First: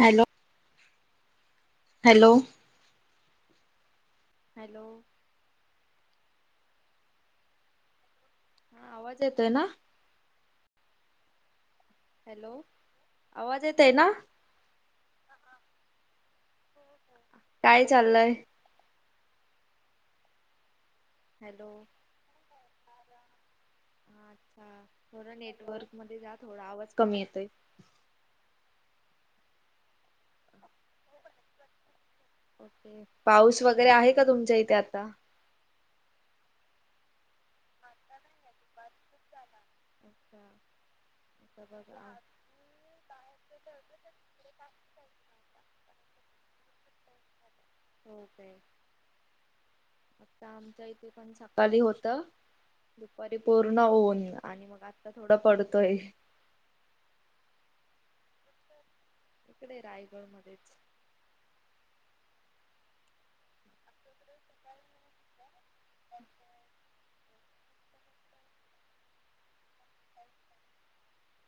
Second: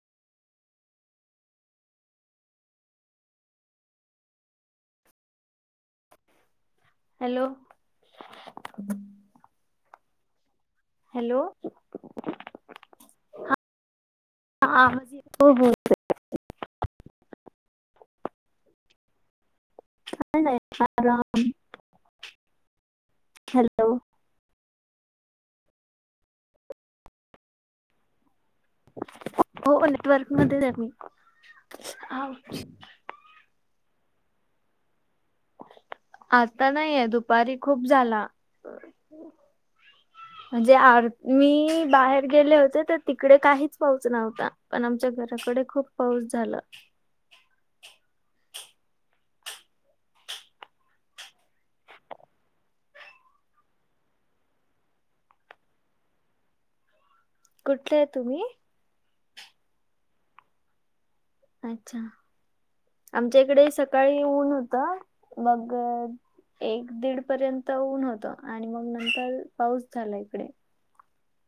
Hello! Hello! Hello! Hello! आवाज येतोय ना. हॅलो! हॅलो! आवाज येत आहे ना. आवाज येतोय हो. काय चाललंय? काय नाही बघा. हॅलो! हॅलो! अच्छा थोडं नेटवर्क मध्ये जा थोडा आवाज कमी येतोय. हो नेटवर्कमध्येच आहे मी पाऊस वगैरे आहे का तुमच्या इथे आता आता नाहीये दुपारी खूप झाला म्हणजे आर मी बाहेर गेले होते ते तिकडे काहीच पाऊस नव्हता पण आमच्या घराकडे खूप पाऊस झाला. ओके. आता आमच्या इथे पण सकाळी होत. दुपारी पूर्ण ऊन आणि मग आता थोडा पडतोय. कुठले आहे तुम्ही? इकडे रायगड मध्येच. अच्छा आमच्या इकडे स सकाळी ऊन होत, मग एक दीड पर्यंत तर ऊन होत आणि मग नंतर पाऊस झाला इकडे.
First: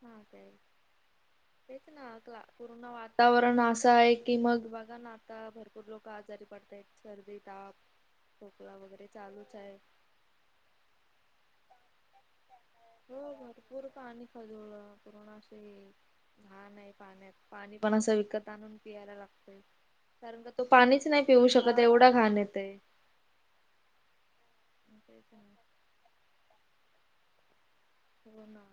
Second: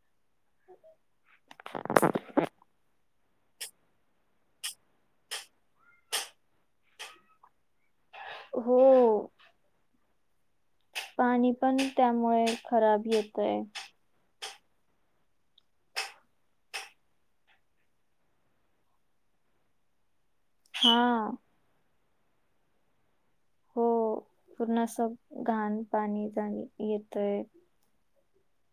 हा काय तेच ना क्ला पुर्ण वातावरण, वातावरण असं आहे कि मग बघा ना आता भरपूर लोक आ आजारी पडतायत सर्दी, ताप, खोकला वगैरे हो चालूच आहे. पाणी पण त्यामुळे खराब येतय. पाणी गढुळ पुर्ण अस हे हा नाही पाण्यात पाणी पण असं विकत आणून पियायला लागतय कारण का तो पाणीच हा नाही पिऊ शकत एवढ घाण येतय. हो पूर्ण अस घाण पाणी जाणी येतय. हो ना.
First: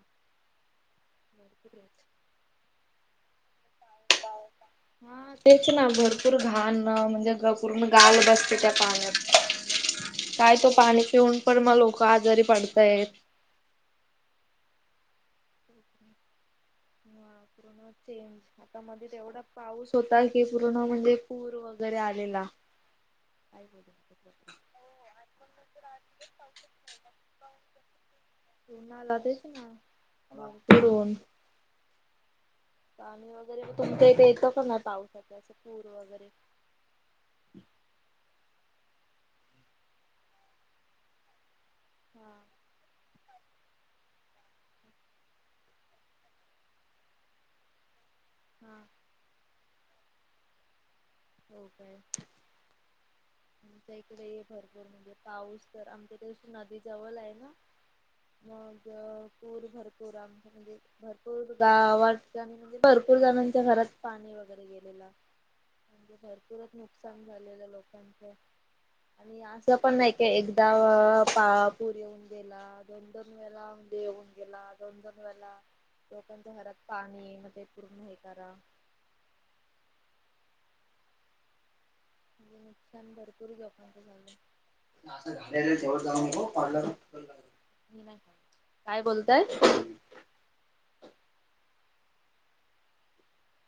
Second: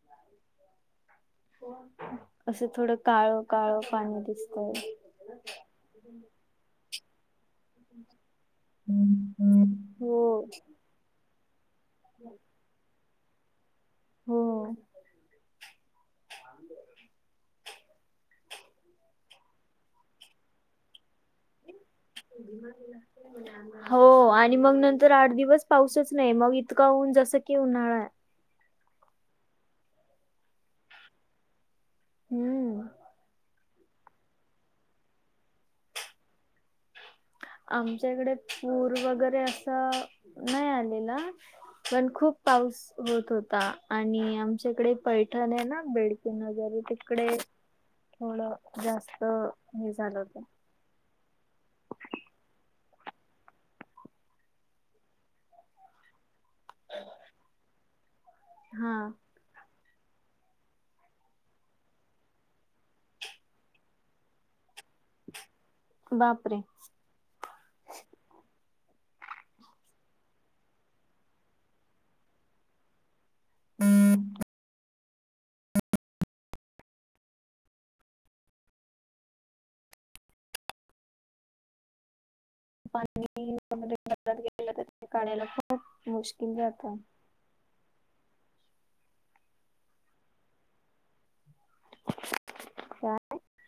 असं थोडं काळं काळं पाणी दिसतय. हा तेच ना भरपूर घाण म्हणजे ग पूर्ण गाळ बसते त्या हो पाण्यात काय तो पाणी पिऊन पण मग लोक लोक आजारी पडतायत. हो. सेम आता मध्ये एवढा पाऊस होता की पूर्ण म्हणजे हो आणि आणि मग नंतर आठ दिवस पाऊसच नाही मग इतका होऊन जसं की उन्हाळाय. उन्हाळा तेच ना भरपूर ऊन हम्म. पाणी वगैरे तुमच्या इथे येतो का नाही पावसाचा असं पूर वगैरे. आमच्या इकडे पूर वगैरे असं नाही आलेला, पण खूप पाऊस होत होता आणि आमच्या इकडे पैठण आहे ना बेडकी नगर तिकडे [inaudible] थोड जास्त हे झालं होत. [unintelligible] इकडे भरपूर म्हणजे पाऊस तर आमच्या हित कशी नदी जवळ आहे ना. मग हा पूर भरपूर आमच्याक भरपूर गावातल्या म्हणजे भरपूर जणांच्या घरात पाणी वगैरे गेलेल. बापरे भरपूरच नुकसान झालेलं लोकांचं. अस पण नाय की एकदा पा पूर येऊन गेला दोन दोन वेला म्हणजे येऊन गेला दोन दोन वेला लोकांच्या घरात पाणी मध्ये पूर्ण हे करा नुकसान भरपूर पाणी वगैरे लोकांच झाल. घरात गेलं तर ते असं काढायला घाणेरड ठेवत खूप जाऊन नको मुश्किल पार्लर जातं. काय बोलताय?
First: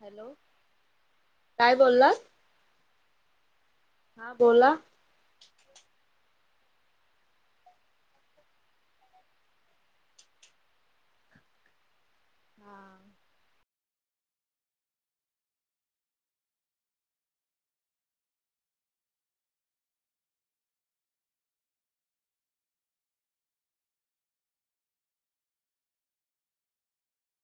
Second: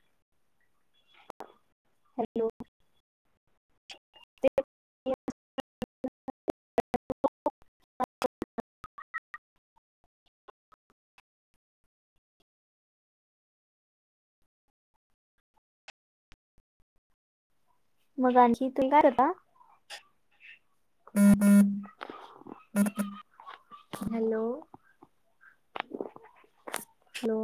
हॅलो, काय बोलला? हॅलो! हा बोला! मग आणखी हॅलो! हॅलो!